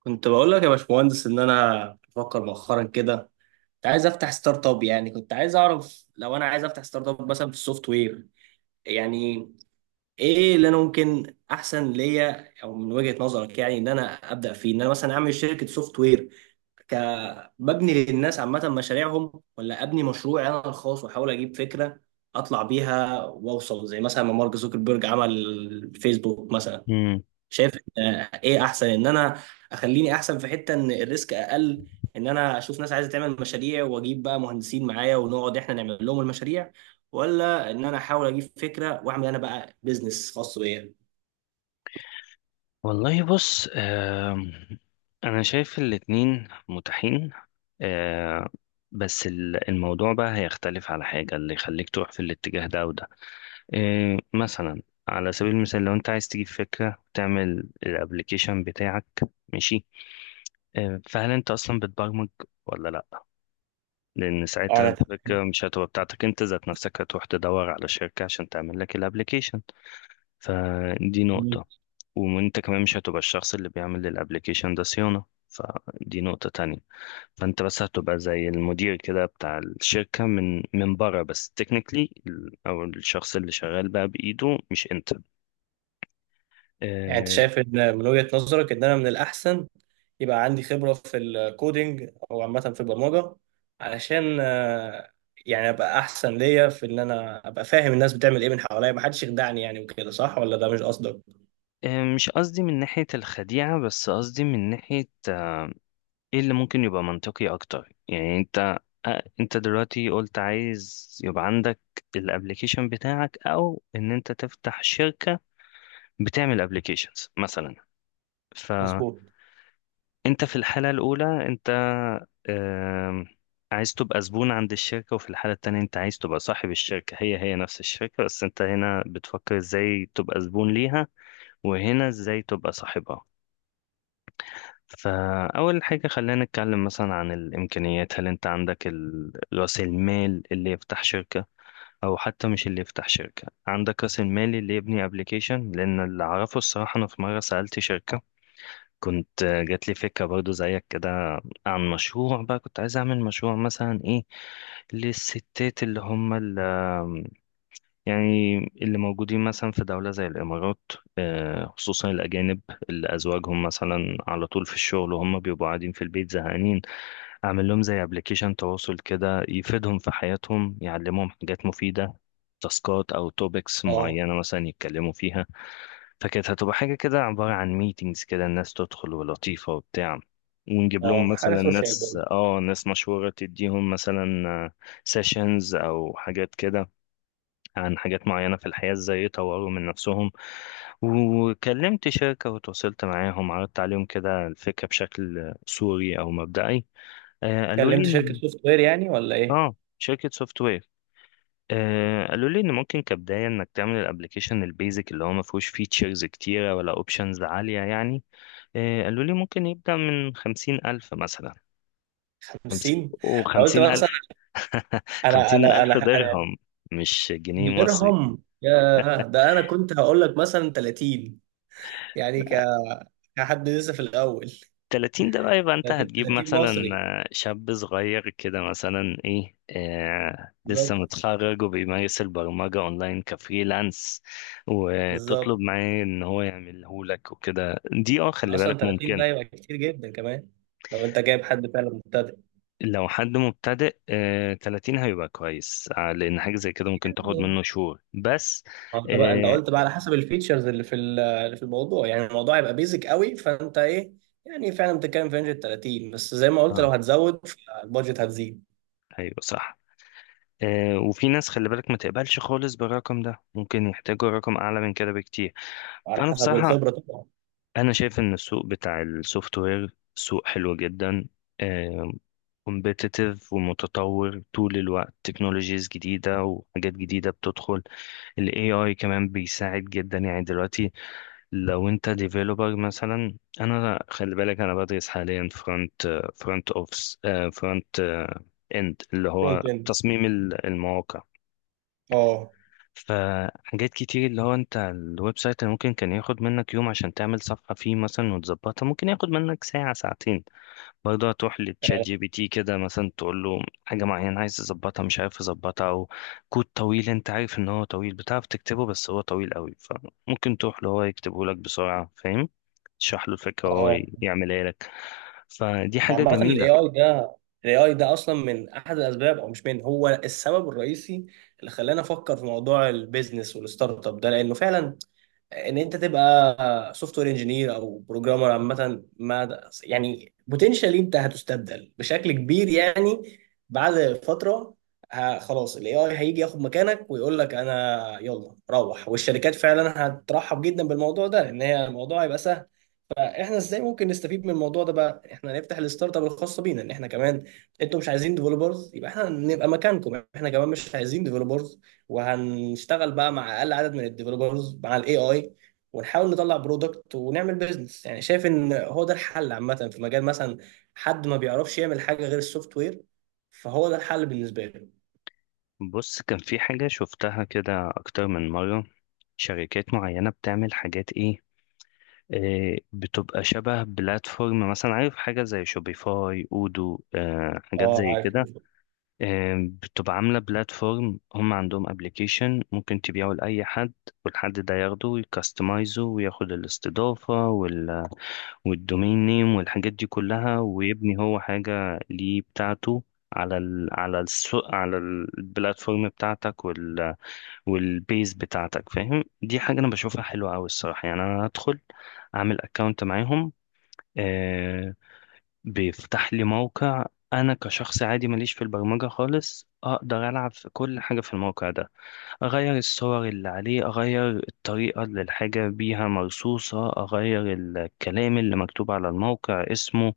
كنت بقول لك يا باشمهندس ان انا بفكر مؤخرا كده. كنت عايز افتح ستارت اب، يعني كنت عايز اعرف لو انا عايز افتح ستارت اب مثلا في السوفت وير، يعني ايه اللي انا ممكن احسن ليا او من وجهة نظرك، يعني ان انا ابدا فيه ان انا مثلا اعمل شركة سوفت وير ك ببني للناس عامة مشاريعهم، ولا ابني مشروعي انا الخاص واحاول اجيب فكرة اطلع بيها واوصل زي مثلا ما مارك زوكربيرج عمل فيسبوك مثلا؟ مم. شايف؟ ايه احسن، ان انا اخليني احسن في حته ان الريسك اقل، ان انا اشوف ناس عايزه تعمل مشاريع واجيب بقى مهندسين معايا ونقعد احنا نعمل لهم المشاريع، ولا ان انا احاول اجيب فكره واعمل انا بقى بيزنس خاص بيا؟ والله، بص، انا شايف الاتنين متاحين، آه، بس الموضوع بقى هيختلف على حاجة اللي يخليك تروح في الاتجاه ده وده. مثلا، على سبيل المثال، لو انت عايز تجيب فكرة وتعمل الابليكيشن بتاعك، ماشي. فهل انت اصلا بتبرمج ولا لا؟ لان اه، ساعتها انا الفكرة مش هتبقى بتاعتك انت ذات نفسك، هتروح تدور على شركة عشان تعمل لك الابليكيشن، فدي تمام. نقطة. وانت كمان مش هتبقى الشخص اللي بيعمل للابليكيشن ده صيانة، فدي نقطة تانية. فانت بس هتبقى زي المدير كده بتاع الشركة، من بره، بس تكنيكلي، او الشخص اللي شغال بقى بايده مش انت. يعني انت آه، شايف ان من وجهه نظرك ان انا من الاحسن يبقى عندي خبره في الكودينج او عامه في البرمجه، علشان يعني ابقى احسن ليا في ان انا ابقى فاهم الناس بتعمل ايه من حواليا، ما حدش يخدعني يعني وكده، صح ولا ده مش قصدك؟ مش قصدي من ناحية الخديعة، بس قصدي من ناحية، ايه اللي ممكن يبقى منطقي اكتر؟ يعني انت، انت دلوقتي قلت عايز يبقى عندك الابليكيشن بتاعك، او ان انت تفتح شركة بتعمل ابلكيشنز مثلا. فانت مظبوط. في الحاله الاولى انت آم، عايز تبقى زبون عند الشركه، وفي الحاله التانيه انت عايز تبقى صاحب الشركه. هي هي نفس الشركه، بس انت هنا بتفكر ازاي تبقى زبون ليها، وهنا ازاي تبقى صاحبها. فاول حاجه، خلينا نتكلم مثلا عن الامكانيات. هل انت عندك راس المال اللي يفتح شركه؟ او حتى مش اللي يفتح شركه، عندك راس المال اللي يبني ابلكيشن؟ لان اللي اعرفه الصراحه، انا في مره سالت شركه، كنت جات لي فكرة برضو زيك كده، عن مشروع بقى، كنت عايز أعمل مشروع مثلا إيه، للستات اللي هم اللي، يعني اللي موجودين مثلا في دولة زي الإمارات، خصوصا الأجانب، اللي أزواجهم مثلا على طول في الشغل وهم بيبقوا قاعدين في البيت زهقانين. أعمل لهم زي أبليكيشن تواصل كده، يفيدهم في حياتهم، يعلمهم حاجات مفيدة، تاسكات أو توبكس اه. معينة مثلا يتكلموا فيها. فكانت هتبقى حاجة كده عبارة عن ميتينجز كده، الناس تدخل ولطيفة وبتاع، ونجيب لهم اه، حاجه مثلا سوشيال برضه. ناس مشهورة تديهم مثلا سيشنز أو حاجات كده، عن حاجات معينة في الحياة ازاي يطوروا من نفسهم. وكلمت شركة وتواصلت معاهم، عرضت عليهم كده الفكرة بشكل صوري أو مبدئي. قالوا لي كلمت شركه سوفت وير يعني ولا ايه؟ شركة سوفت وير. قالوا لي ان ممكن كبدايه انك تعمل الابلكيشن البيزك، اللي هو ما فيهوش فيتشرز كتيره ولا اوبشنز عاليه يعني. قالوا لي ممكن يبدأ من خمسين ألف مثلا. خمس... 50؟ انا قلت وخمسين ألف مثلا، انا خمسين انا انا ألف انا درهم، مش جنيه مصري. درهم؟ يا ده، انا كنت هقول لك مثلا 30. يعني كحد لسه في الاول. تلاتين ده بقى، يبقى أنت 30، هتجيب 30 مثلا، مصري. شاب صغير كده مثلا إيه، آه لسه بالظبط. متخرج وبيمارس البرمجة أونلاين كفريلانس، وتطلب بالظبط، معاه إن هو يعمله لك وكده، دي خلي اصلا بالك 30 ممكن. ده يبقى كتير جدا كمان لو انت جايب حد فعلا مبتدئ. لو حد مبتدئ، 30 هيبقى كويس. لأن حاجة زي كده ممكن تاخد يعني، منه شهور بس. ما انت بقى انت آه، قلت بقى على حسب الفيتشرز اللي في اللي في الموضوع، يعني الموضوع هيبقى بيزك قوي فانت ايه؟ يعني فعلا بتتكلم في رينج ال 30، بس زي ما قلت اه لو هتزود فالبادجت هتزيد ايوه صح. وفي ناس خلي بالك ما تقبلش خالص بالرقم ده، ممكن يحتاجوا رقم اعلى من كده بكتير. على فانا حسب بصراحه، الخبره طبعا. انا شايف ان السوق بتاع السوفت وير سوق حلو جدا، كومبيتيتيف ومتطور طول الوقت، تكنولوجيز جديده وحاجات جديده بتدخل. الاي اي كمان بيساعد جدا يعني دلوقتي، لو انت ديفيلوبر مثلا. انا خلي بالك، انا بدرس حاليا فرونت اوفس، فرونت اند، اللي هو فرونت اند. تصميم المواقع. اه، فحاجات كتير، اللي هو انت الويب سايت اللي ممكن كان ياخد منك يوم عشان تعمل صفحة فيه مثلا وتظبطها، ممكن ياخد منك ساعة ساعتين. برضه هتروح لتشات فعلا. جي بي تي كده مثلا، تقول له حاجة معينة عايز تظبطها مش عارف تظبطها، أو كود طويل أنت عارف إن هو طويل، بتعرف تكتبه بس هو طويل قوي، فممكن تروح له هو يكتبه لك بسرعة، فاهم؟ تشرح له الفكرة وهو اه. يعملها لك. فدي حاجة يعني عامه الاي جميلة. اي ده، الاي اي ده اصلا من احد الاسباب، او مش، من هو السبب الرئيسي اللي خلاني افكر في موضوع البيزنس والستارت اب ده، لانه فعلا ان انت تبقى سوفت وير انجينير او بروجرامر عامه، ما يعني بوتنشالي انت هتستبدل بشكل كبير يعني، بعد فتره خلاص الاي اي هيجي ياخد مكانك ويقول لك انا يلا روح. والشركات فعلا هترحب جدا بالموضوع ده لان هي الموضوع هيبقى سهل. احنا ازاي ممكن نستفيد من الموضوع ده بقى؟ احنا نفتح الستارت اب الخاصه بينا، ان احنا كمان، انتوا مش عايزين ديفلوبرز، يبقى احنا نبقى مكانكم، احنا كمان مش عايزين ديفلوبرز، وهنشتغل بقى مع اقل عدد من الديفلوبرز مع الاي اي، ونحاول نطلع برودكت ونعمل بيزنس. يعني شايف ان هو ده الحل عامه في مجال مثلا حد ما بيعرفش يعمل حاجه غير السوفت وير، فهو ده الحل بالنسبه له. بص، كان في حاجة شفتها كده أكتر من مرة، شركات معينة بتعمل حاجات إيه، بتبقى شبه بلاتفورم، مثلا عارف حاجة زي شوبيفاي، أودو، حاجات اه، زي عارف. كده. بتبقى عاملة بلاتفورم، هم عندهم ابلكيشن ممكن تبيعه لأي حد، والحد ده ياخده ويكستمايزه وياخد الاستضافة والدومين نيم والحاجات دي كلها، ويبني هو حاجة ليه بتاعته على السوق، على البلاتفورم بتاعتك والبيز بتاعتك، فاهم؟ دي حاجة أنا بشوفها حلوة أوي الصراحة. يعني أنا هدخل أعمل أكاونت معاهم، آه، بيفتح لي موقع، انا كشخص عادي ماليش في البرمجة خالص، اقدر العب في كل حاجة في الموقع ده، اغير الصور اللي عليه، اغير الطريقة اللي الحاجة بيها مرصوصة، اغير الكلام اللي مكتوب على الموقع، اسمه.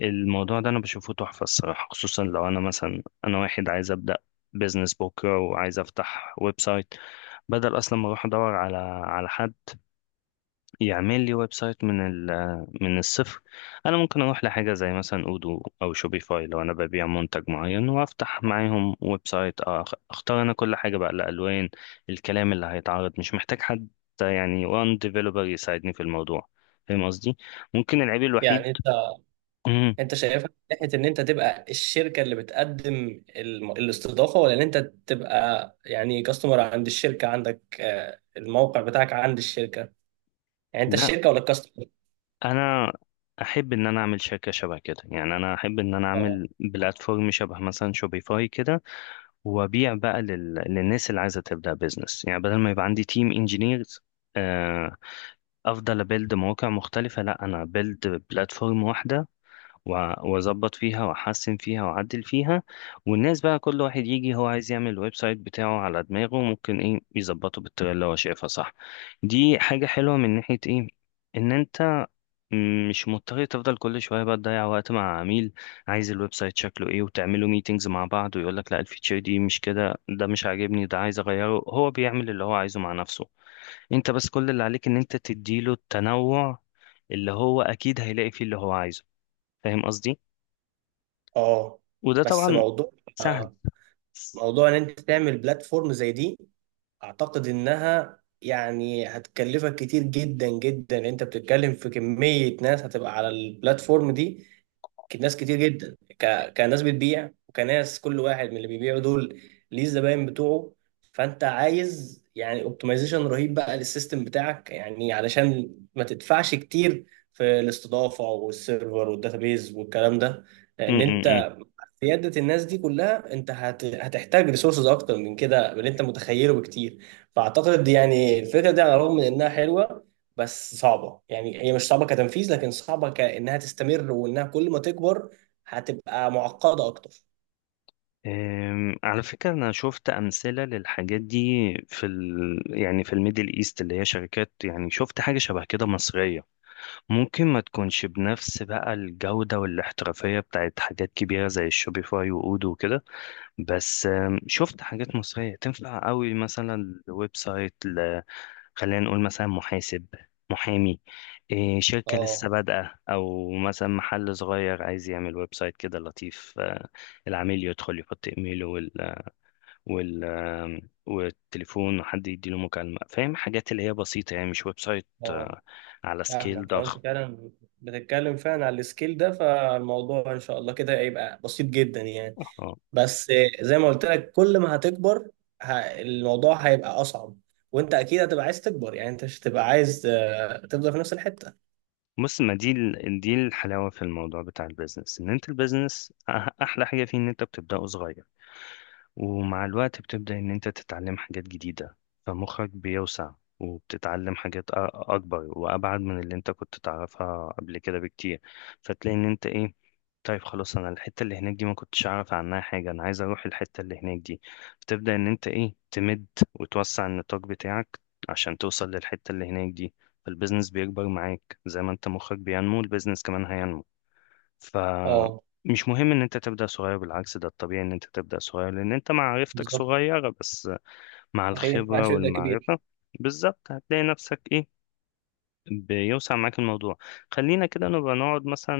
الموضوع ده انا بشوفه تحفة الصراحة، خصوصا لو انا مثلا انا واحد عايز ابدأ بيزنس بكرة وعايز افتح ويب سايت، بدل اصلا ما اروح ادور على على حد يعمل لي ويب سايت من الصفر. انا ممكن اروح لحاجه زي مثلا اودو او شوبيفاي، لو انا ببيع منتج معين، وافتح معاهم ويب سايت، اختار انا كل حاجه بقى، الالوان، الكلام اللي هيتعرض، مش محتاج حد يعني وان ديفلوبر يساعدني في الموضوع، فاهم قصدي؟ ممكن العيب الوحيد، يعني انت مم، انت شايفها من ناحيه ان انت تبقى الشركه اللي بتقدم الاستضافه، ولا ان انت تبقى يعني كاستمر عند الشركه، عندك الموقع بتاعك عند الشركه؟ يعني انت لا، الشركه ولا الكاستمر؟ انا احب ان انا اعمل شركه شبه كده، يعني انا احب ان انا اه. اعمل بلاتفورم شبه مثلا شوبيفاي كده، وابيع بقى للناس اللي عايزه تبدا بيزنس. يعني بدل ما يبقى عندي تيم انجينيرز افضل ابيلد مواقع مختلفه، لا، انا بيلد بلاتفورم واحده واظبط فيها واحسن فيها واعدل فيها. والناس بقى كل واحد يجي هو عايز يعمل الويب سايت بتاعه على دماغه، ممكن ايه يظبطه بالطريقه اللي هو شايفها صح. دي حاجه حلوه من ناحيه ايه، ان انت مش مضطر تفضل كل شوية بقى تضيع وقت مع عميل عايز الويب سايت شكله ايه، وتعملوا ميتينجز مع بعض، ويقول لك لا الفيتشر دي مش كده، ده مش عاجبني، ده عايز اغيره. هو بيعمل اللي هو عايزه مع نفسه، انت بس كل اللي عليك ان انت تديله التنوع اللي هو اكيد هيلاقي فيه اللي هو عايزه، فاهم قصدي؟ اه. وده بس طبعا موضوع، سهل. آه، موضوع ان انت تعمل بلاتفورم زي دي، اعتقد انها يعني هتكلفك كتير جدا جدا. انت بتتكلم في كميه ناس هتبقى على البلاتفورم دي، ناس كتير جدا، كناس بتبيع وكناس كل واحد من اللي بيبيعوا دول ليه الزباين بتوعه. فانت عايز يعني اوبتمايزيشن رهيب بقى للسيستم بتاعك، يعني علشان ما تدفعش كتير في الاستضافه والسيرفر والداتابيز والكلام ده. م لان -م انت -م. قيادة الناس دي كلها، انت هتحتاج ريسورسز اكتر من كده، من اللي انت متخيله بكتير. فاعتقد يعني الفكرة دي على الرغم من انها حلوة، بس صعبة. يعني هي مش صعبة كتنفيذ، لكن صعبة كأنها تستمر، وانها كل ما تكبر هتبقى معقدة اكتر. على فكرة، أنا شفت أمثلة للحاجات دي في يعني في الميدل إيست، اللي هي شركات، يعني شفت حاجة شبه كده مصرية، ممكن ما تكونش بنفس بقى الجودة والاحترافية بتاعت حاجات كبيرة زي الشوبيفاي وأودو وكده. بس شفت حاجات مصرية تنفع قوي، مثلا ويب سايت خلينا نقول مثلا محاسب، محامي، إيه، شركة لسه اه. بادئة، أو مثلا محل صغير عايز يعمل ويب سايت كده لطيف. العميل يدخل يحط إيميله وال آم، والتليفون، وحد يديله مكالمة، فاهم؟ حاجات اللي هي بسيطة يعني، مش ويب سايت، اه، على سكيل فاهمك. لو انت ضخم. فعلا بتتكلم فعلا على السكيل ده، فالموضوع ان شاء الله كده هيبقى بسيط جدا يعني، بس زي ما قلت لك كل ما هتكبر ه- الموضوع هيبقى اصعب، وانت اكيد هتبقى عايز تكبر. يعني انت مش هتبقى عايز تفضل في نفس الحته. بص، ما دي دي الحلاوة في الموضوع بتاع البيزنس، ان انت البيزنس احلى حاجة فيه ان انت بتبدأه صغير، ومع الوقت بتبدأ إن أنت تتعلم حاجات جديدة، فمخك بيوسع، وبتتعلم حاجات أكبر وأبعد من اللي أنت كنت تعرفها قبل كده بكتير. فتلاقي إن أنت إيه، طيب خلاص، أنا الحتة اللي هناك دي ما كنتش أعرف عنها حاجة، أنا عايز أروح الحتة اللي هناك دي، فتبدأ إن أنت إيه، تمد وتوسع النطاق بتاعك عشان توصل للحتة اللي هناك دي. فالبيزنس بيكبر معاك زي ما أنت مخك بينمو، البيزنس كمان هينمو. اه، فمش مهم ان انت تبدأ صغير، بالعكس ده الطبيعي ان انت تبدأ صغير، لان انت معرفتك بالظبط. صغيرة، بس مع صحيح، ما الخبرة عادش يبقى كبير. والمعرفة، بالظبط هتلاقي نفسك ايه، بيوسع معاك الموضوع. خلينا كده نبقى نقعد مثلا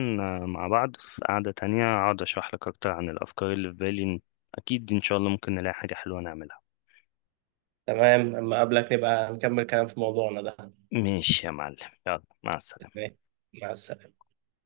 مع بعض في قعدة تانية، اقعد اشرح لك اكتر عن الافكار اللي في بالي، اكيد ان شاء الله ممكن نلاقي حاجة حلوة نعملها. تمام، اما اقابلك نبقى نكمل كلام في موضوعنا ده. ماشي يا معلم، يلا مع السلامة. تمام، مع السلامه.